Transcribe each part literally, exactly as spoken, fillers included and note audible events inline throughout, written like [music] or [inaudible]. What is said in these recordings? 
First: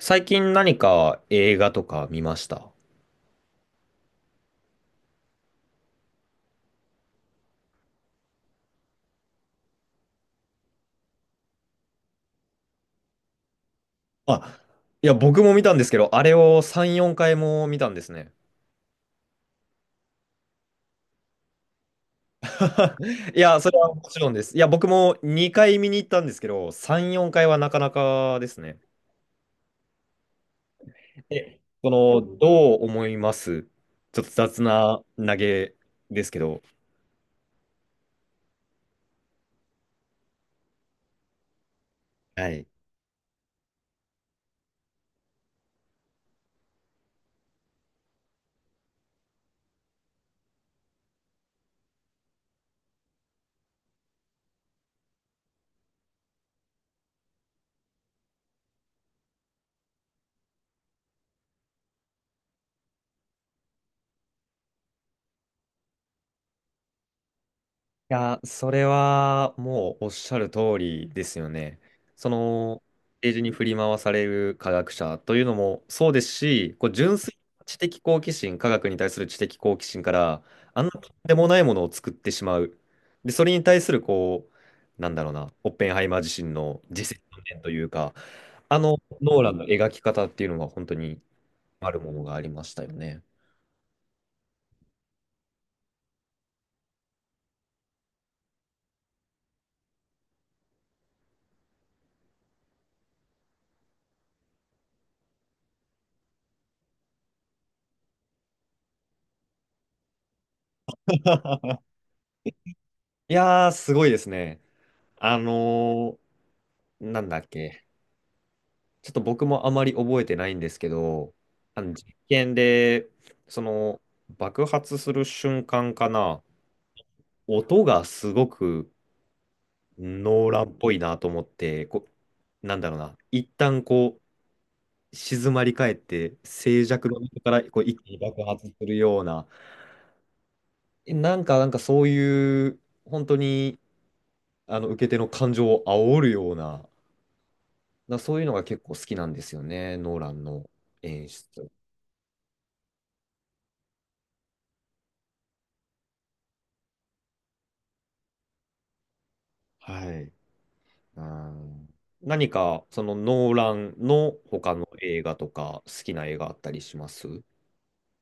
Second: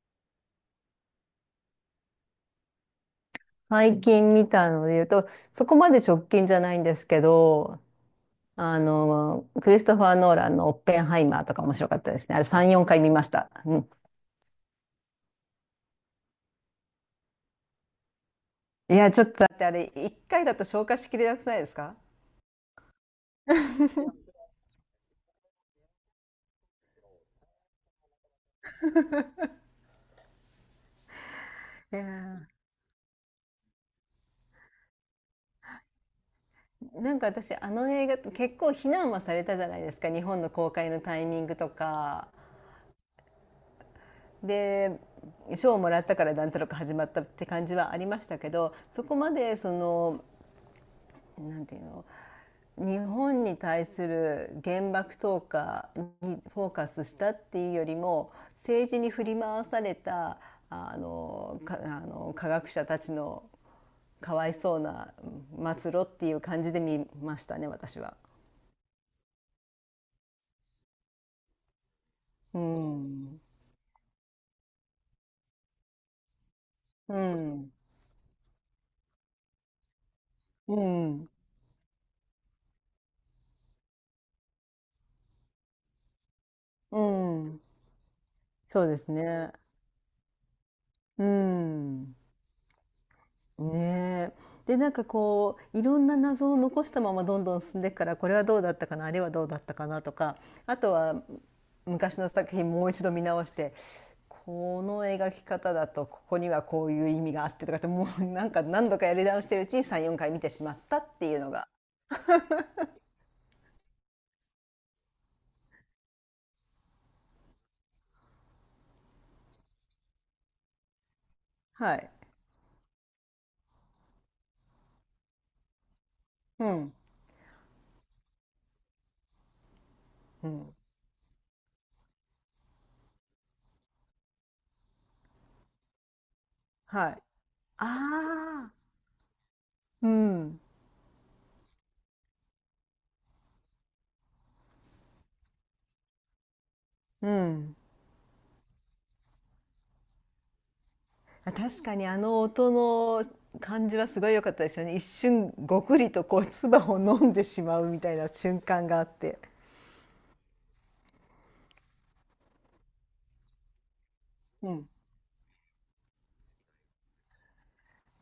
最近何か映画とか見ました？最近見たので言うと、そこまで直近じゃないんですけど、あの、クリストファー・ノーランのオッペンハイマーとか面白かったですね。あれさん、よんかい見ました。うん。あ、いや、僕も見たんですけど、あれをさん、よんかいも見たんですね。いや、ちょっとだってあれ、いっかいだと消化しきれなくないですか？ [laughs] い [laughs] や、そいれはもちろんです。いや、僕もにかい見に行ったんですけど、さん、よんかいはなかなかですね。え、その、やどう思います？ちょっと雑な投げですけど。ー、なんか私あの映画結構非難はされたじゃないですか。日本の公開のタイミングとかはいで賞をもらったからなんとなく始まったって感じはありましたけど、そこまでその、なんていうの、日本に対する原爆投下にフォーカスしたっていうよりも、政治に振り回されたあのかあの科学者たちのかわいそうな末路っていう感じで見ましたね、私は。や、それはもうおっしゃる通りですよね。そうの、ペーん、ジに振り回される科学者というのもそうですし、こうう純粋なん、知的好奇心、科学に対する知的好奇心から、うあんなとんん、でもないものを作ってしまう。で、それに対する、こう、なんだろうな、オッペンハイマー自身のう自責点ん、というか、あそうでのすノーラね。ンの描き方っていうのが本当にうあるもん。のがありましたよね。ねえ。で、なんかこういろんな謎を残したままどんどん進んでいくから、これはどうだったかな、あれはどうだったかなとか、あとは昔の作品もう一度見直して、この描き方だとここにはこういう意味があってとかって、もうなんか何度かやり直してるうちにさん、よんかい見てしまったっていうのが。 [laughs] いやー、すごいですね。あのーなんだっけ。ちょっと僕もあまり覚えてないんですけど、あのはい。実験で、その爆発する瞬間かな、うん。音がすごくノうーランっん。ぽいなと思って、こう、なんだろうな、一旦こう、静まり返って、静寂はのい。中からこうあ一気に爆発すあ。るような、うん。えなんか、なんかそういう、本当に、あの、受け手の感情を煽るような、うん。なそういうのが結構好きなんですよね、ノーランの演あ、出。確かにあの音の感じはすごい良かったですよね。一瞬ごくりとこう唾を飲んでしまうみたいな瞬間があって。はい。うん何か、そのノーランのう他のん。映画とか、好きな映画あったりします？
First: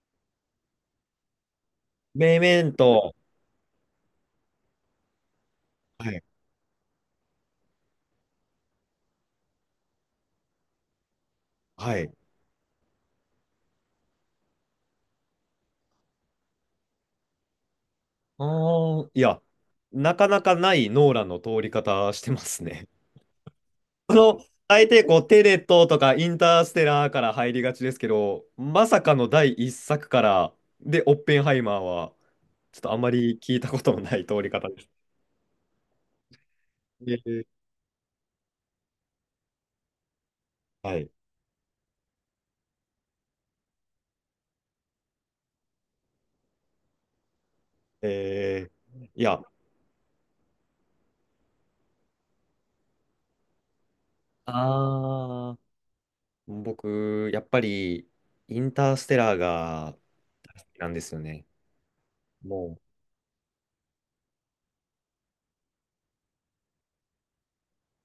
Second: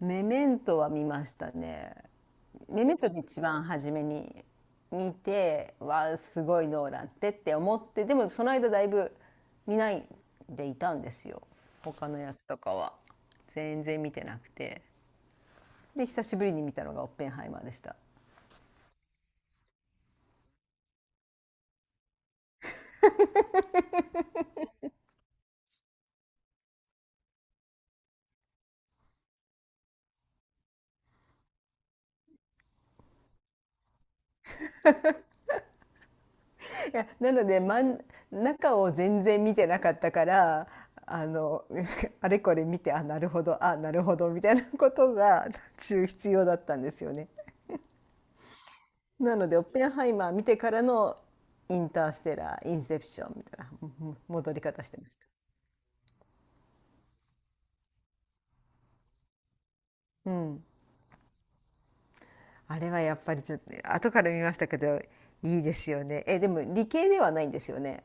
メメントは見ましたね。メメンメメントト。で一番初めに見て、わはあ、い。すごいノーランってって思って、でもその間だいぶ見ないでいたんですよ。は他い。のやつとかは。全然見てなくて。で、久しぶりに見たのがオッペンハイマーでした。ああ、いや、なかなかないノーランの通り方してますね。[laughs] この、大抵こう、テネットとかインターステラーから入りがちですけど、まさかの第一作から、で、オッペンハイマーは、ちょっとあんまり聞いたことのない通り方です。いえや、なーので、まん中を全然見てなかったから、はい。あの [laughs]、あれこれ見て、あ、なるほど、あ、なるほど、みたいなことが [laughs]、中必要だったんですよね。えー、いなや、ので、オッペンハイマー見てからのインターステラー、インセプションみたいな、うん、戻り方してましあ僕、やっぱり、インターステラーがた。う大ん。好きなんですよね。もあう、れはやっぱりちょっと、後から見ましたけど、いいですよね。え、でも理系ではないんですよね。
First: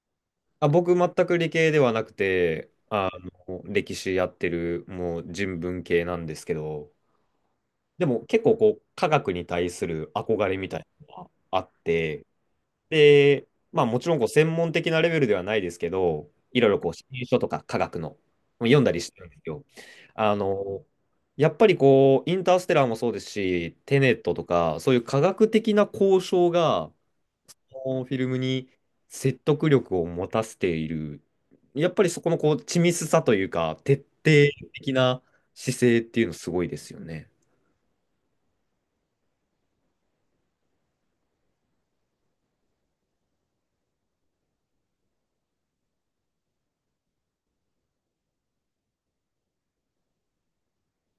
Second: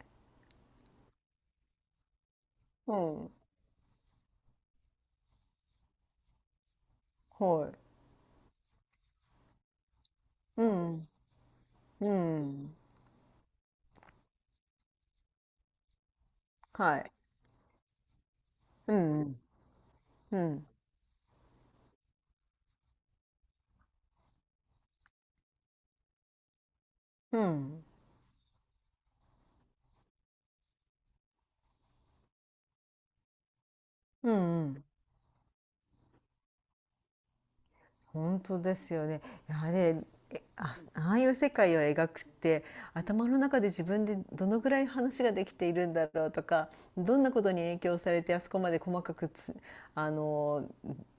あ、僕、全く理系ではなくて、うあん。の、歴史やってる、もう人文系なんですけど、はい。でも結構こう、科学に対する憧れうみたいん。なのがあっうて、ん。で、まあもちろんこう専門的なレベルではないですけど、いろいろこう、はい。新書とか科学の読んだうりしてるんでん。すよ。あうん。の、やっぱりこう、インターステラーもそうですし、テネットとか、そういう科学的な交渉が、うん。このフィルムに説得力を持たせている、やっぱりそこのこう、緻密さというか、徹うんう底ん。的な姿勢っていうのすごいですよね。本当ですよね。いやあれ、えあ、ああいう世界を描くって、頭の中で自分でどのぐらい話ができているんだろうとか、どんなことに影響されてあそこまで細かくつ、あの、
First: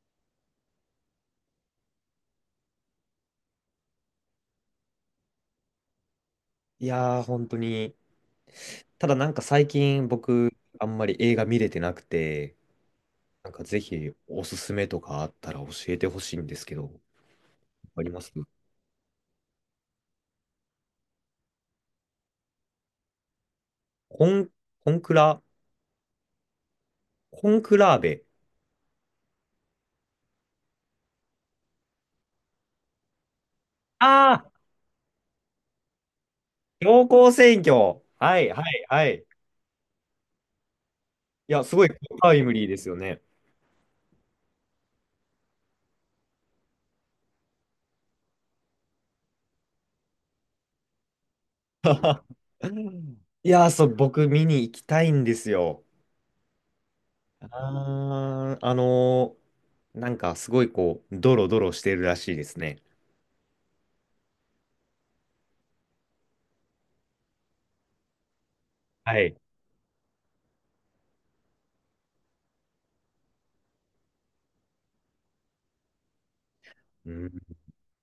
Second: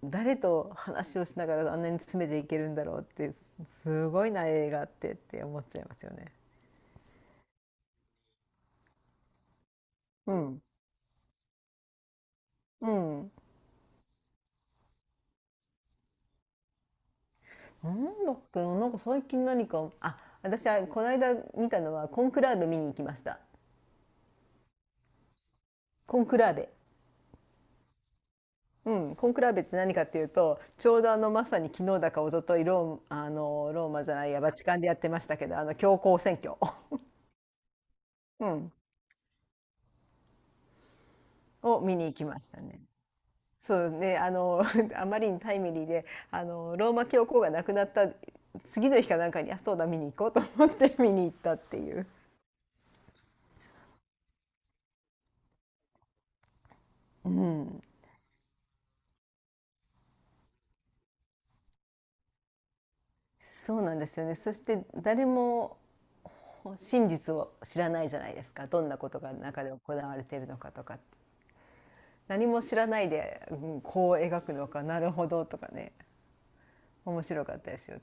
誰と話をしながらあんなに詰めていけるんだろうって、すごいな映画ってって思っちゃいますよね。いやー、本当に。ただなんか最近う僕、ん。あんまり映画見れてなくて、うん。なんかぜひおすすめとかあったら教えてほしいんですけど、なんあります？だっけな、なんか最近何か、あ、私はこの間見たのはコンクラーベ、見に行きました。コン、コンクラ、コンクラーベ。コンクラーベ。うん、コンクラベって何かっていうと、ちょうどあのまさに昨日だか一昨日、ローあのローマじゃないあや、あ、バチカンでやってましたけど、あの教皇選挙、[laughs] 強行選挙。はういはん、いはい。いや、すをごい見に行きタまイしムたリーでね。すよね。そうね、あの [laughs] あまりにタイムリーで、あのローマ教皇が亡くなった次の日かなんかに、あ、そうだ、見に行こうと思って見に行ったっていう。うんいやー、そう、僕見に行きたいんですよ。うあん、ー、あのーなんかすごいこう、ドロドロしてるらしいですね。そうなんですよね。そして誰も真実を知らないじゃないですか、どんなこはとがい。中で行われているのかとかって。何も知らないで、うん、こう描くのか、なるほどとかね、う面ん、白かったですよ。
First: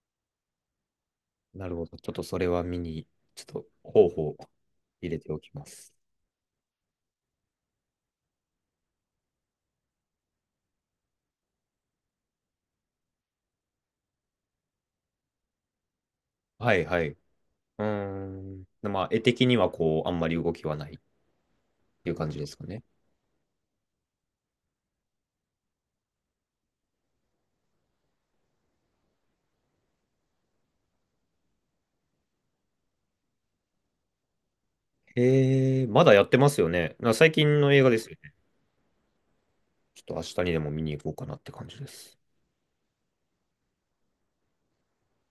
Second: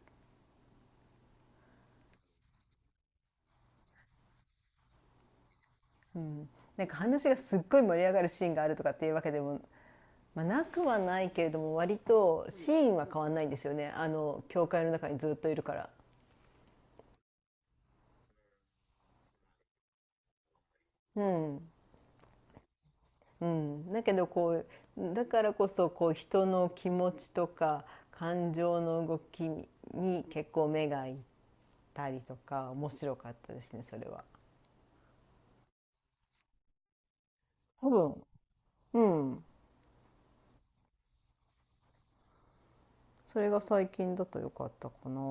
なるほど。ちょっとそれは見に、ちょっと候補を入れておきます。なんか話がすっごい盛り上がるシーンがあるとかっていうわけでも、まあ、なくはないけれども、割とシーンは変わんないんですよね、あの教会の中にずっといるから。はいはい。うーん。まあ、絵的にはこう、あんまり動きはないっうんていう感じですかね。うん、だけどこうだからこそ、こう人の気持ちとか感情の動きに結構目がいったりとか面白かったですね、それは。えー、まだやってますよね。な最近の映画多ですよ分、ね。うん、ちょっと明日にでも見に行こうかなって感じです。それが最近だと良かったかな。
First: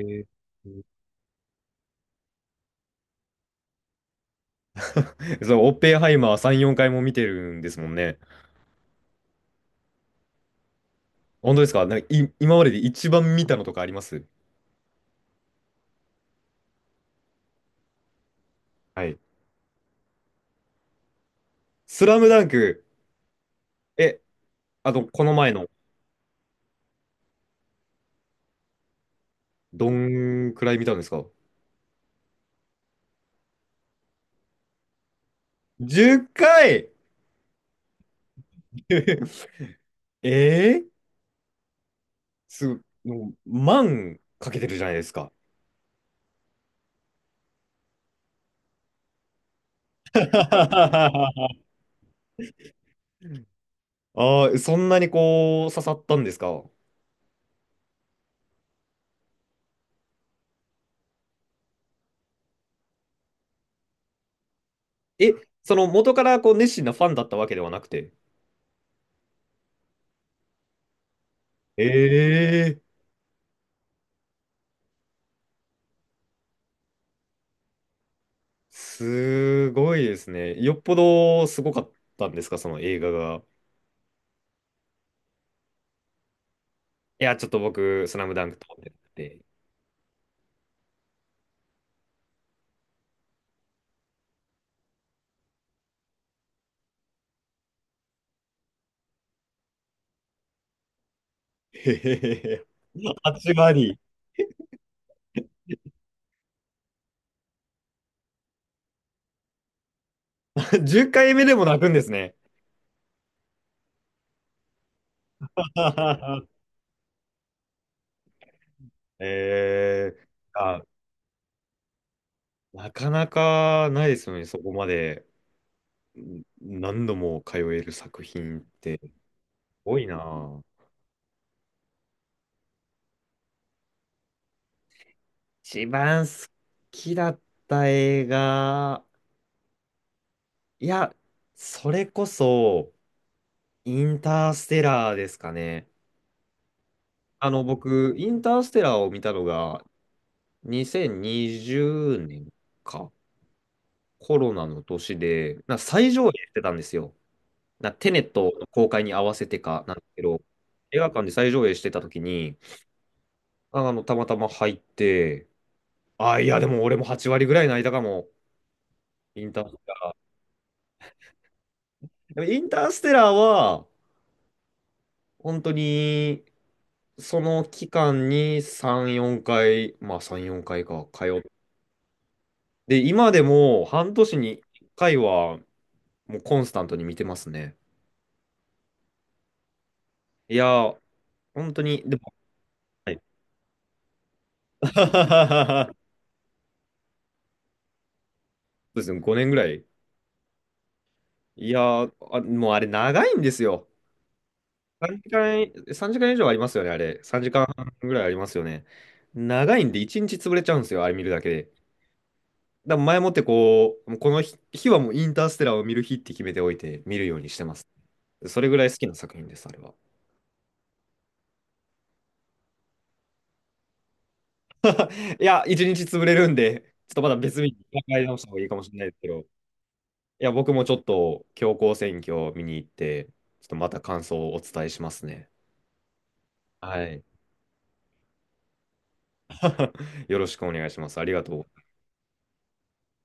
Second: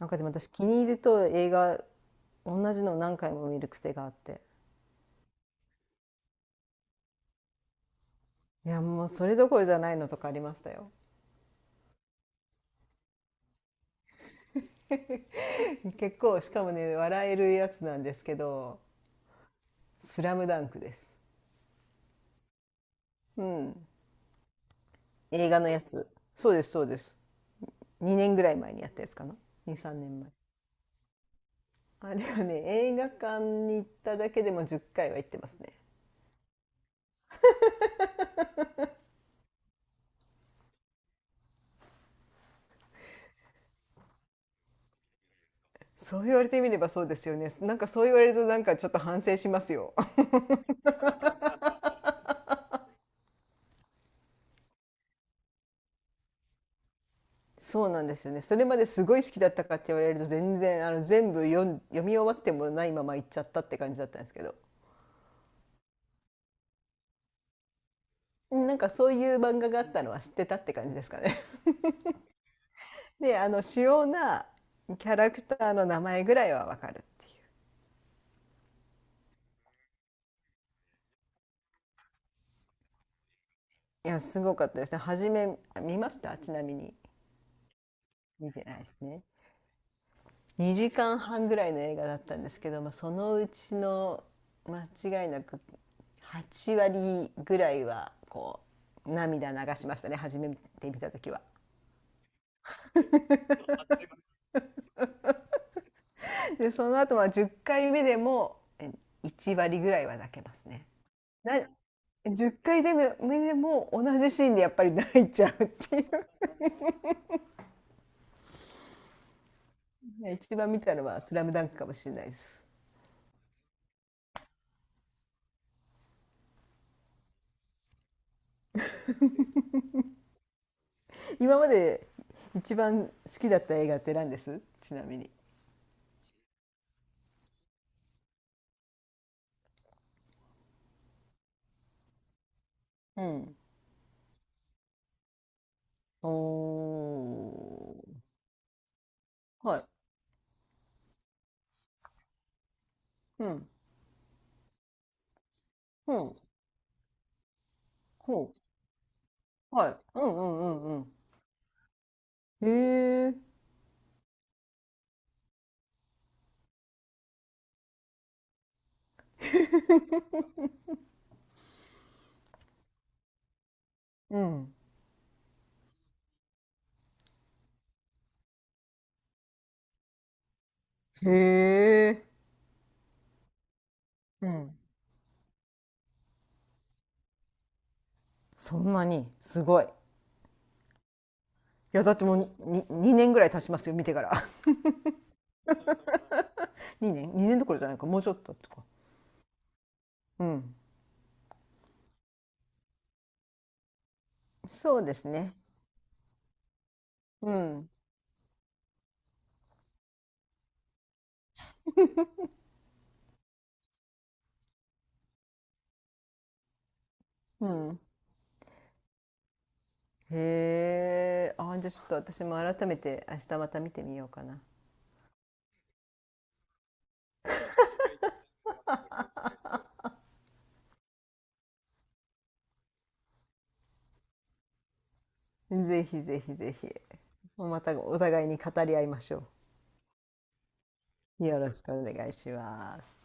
なんかでも私気にー、入ると映画同じの何回も見る癖があって。そう、オッペンハイマーさん、よんかいも見てるんですもんね。いやもう、それどころじゃないのとかありましたよ。本当ですか？なんかい、今までで一番見たのとかあります？ [laughs] 結構、しかもね、笑えるやつなんですけどはい。「スラムダンクです。スラムダンク、うん。え、あと、この映前画のの、やつ。そうです、そうです。にねんぐらい前にやったやつかな。に、どさんねんまえ。んくらい見たんですか？ あれはね、映画館に行っただけでもじゅっかいは行ってますね。じゅう 回 [laughs] えー、すごい、もう、万かけてるじゃないですか。そう言われてみればそうですよね。なんかそう言われるとなんかちょっと反省しますよ。[laughs] ああ、そんなにこう、刺さったんですか？そうなんですよね。それまですごい好きだったかって言われると、全然、あの全部読ん読み終わってもないまま行っちゃったって感じだったんですけど、え、その元からこう熱心なファンだったわけではなくて。うん、なんかそういう漫画があったのは知ってたって感じですかね。ええ [laughs] で、あの主要なキャラクターの名前ぐらいはわかるっていう。すごいですね。よっぽどすごかったんですか、その映画が。いや、すごかったですね。初め見ましたちなみに？いや、ちょっと僕、スラムダン見クて撮ないっでてすね。て。にじかんはんぐらいの映画だったんですけど、まあ、そのうちの間違いなくはち割ぐらいはこう涙流しましたね、初めて見た時は。へへへへ。はち割。でその後はじゅっかいめでもえいち割ぐらいは泣けます [laughs] ね。じゅっかいめなでも泣くんですね。じゅっかいでも目でも同じシーンでやっぱり泣いちゃうっていう。 [laughs] ええ [laughs] 一番見あ、たのは「スラムダンクかもしれないです。なかなかないですよね、そこまでん何度も通える作品って。多いなぁ。今まで一番好きだった映画って何ですちなみに？一番好きだった映画、いや、それこそ、うん。インターステラーですかね。おあの、僕、ー。インターステラーを見たのはが、い。にせんにじゅうねんか、うん。コロナの年で、な最う上映ん。してたんですよ。なテネッほトの公開に合わせてう。かはない。んですうけんうど、映んう画ん館で最上映してた時に、うん。へえ。あの、たまたま入って、あ、いや、でも俺もはち割ぐらい泣いたかも、インターステ [laughs] でもインターステラーは、うん。本当に、その期間にさん、よんかい、まあさん、よんかいかいか、通へっえ。て、今でも半年にう1ん。回は、もうコンスタントに見てますね。そんなに、すごい。いいや、本当に、や、だでっても、もうに、にはい。 にねんぐらい経ちますよ、見てから。[laughs] そ [laughs] にねん？ に 年どころじゃないか、もうちょっととか。うですね、ごねんぐらい。うん。いや、あ、もうあれ長いんですよ。そうで3すね。時間、さんじかん以上ありますよね、あれ。3う時間ん。半ぐらいありますよね。長いんで、いちにち潰れちゃうんですよ、あれ見るだけで。だから前もってこう、もうこの日、日はもうインターステラーを見る日って決めておいて見るようにしてうます。ん。それぐらい好きな作品です、あれは。へえ。あ、じゃあちょっと私も改めて明日また見てみようかな。いや、一日潰れるんで、ちょっとまだ別日に考え直した方がいいかもしれないですけど、いや、僕もちょっと強行選挙を見に行って、ちょっとまた感想をお伝えしますね。ぜひぜひぜひ。はい。またお互いに語り合いましょ [laughs] よろしくお願いします。ありがう。よとろう。しくお願いします。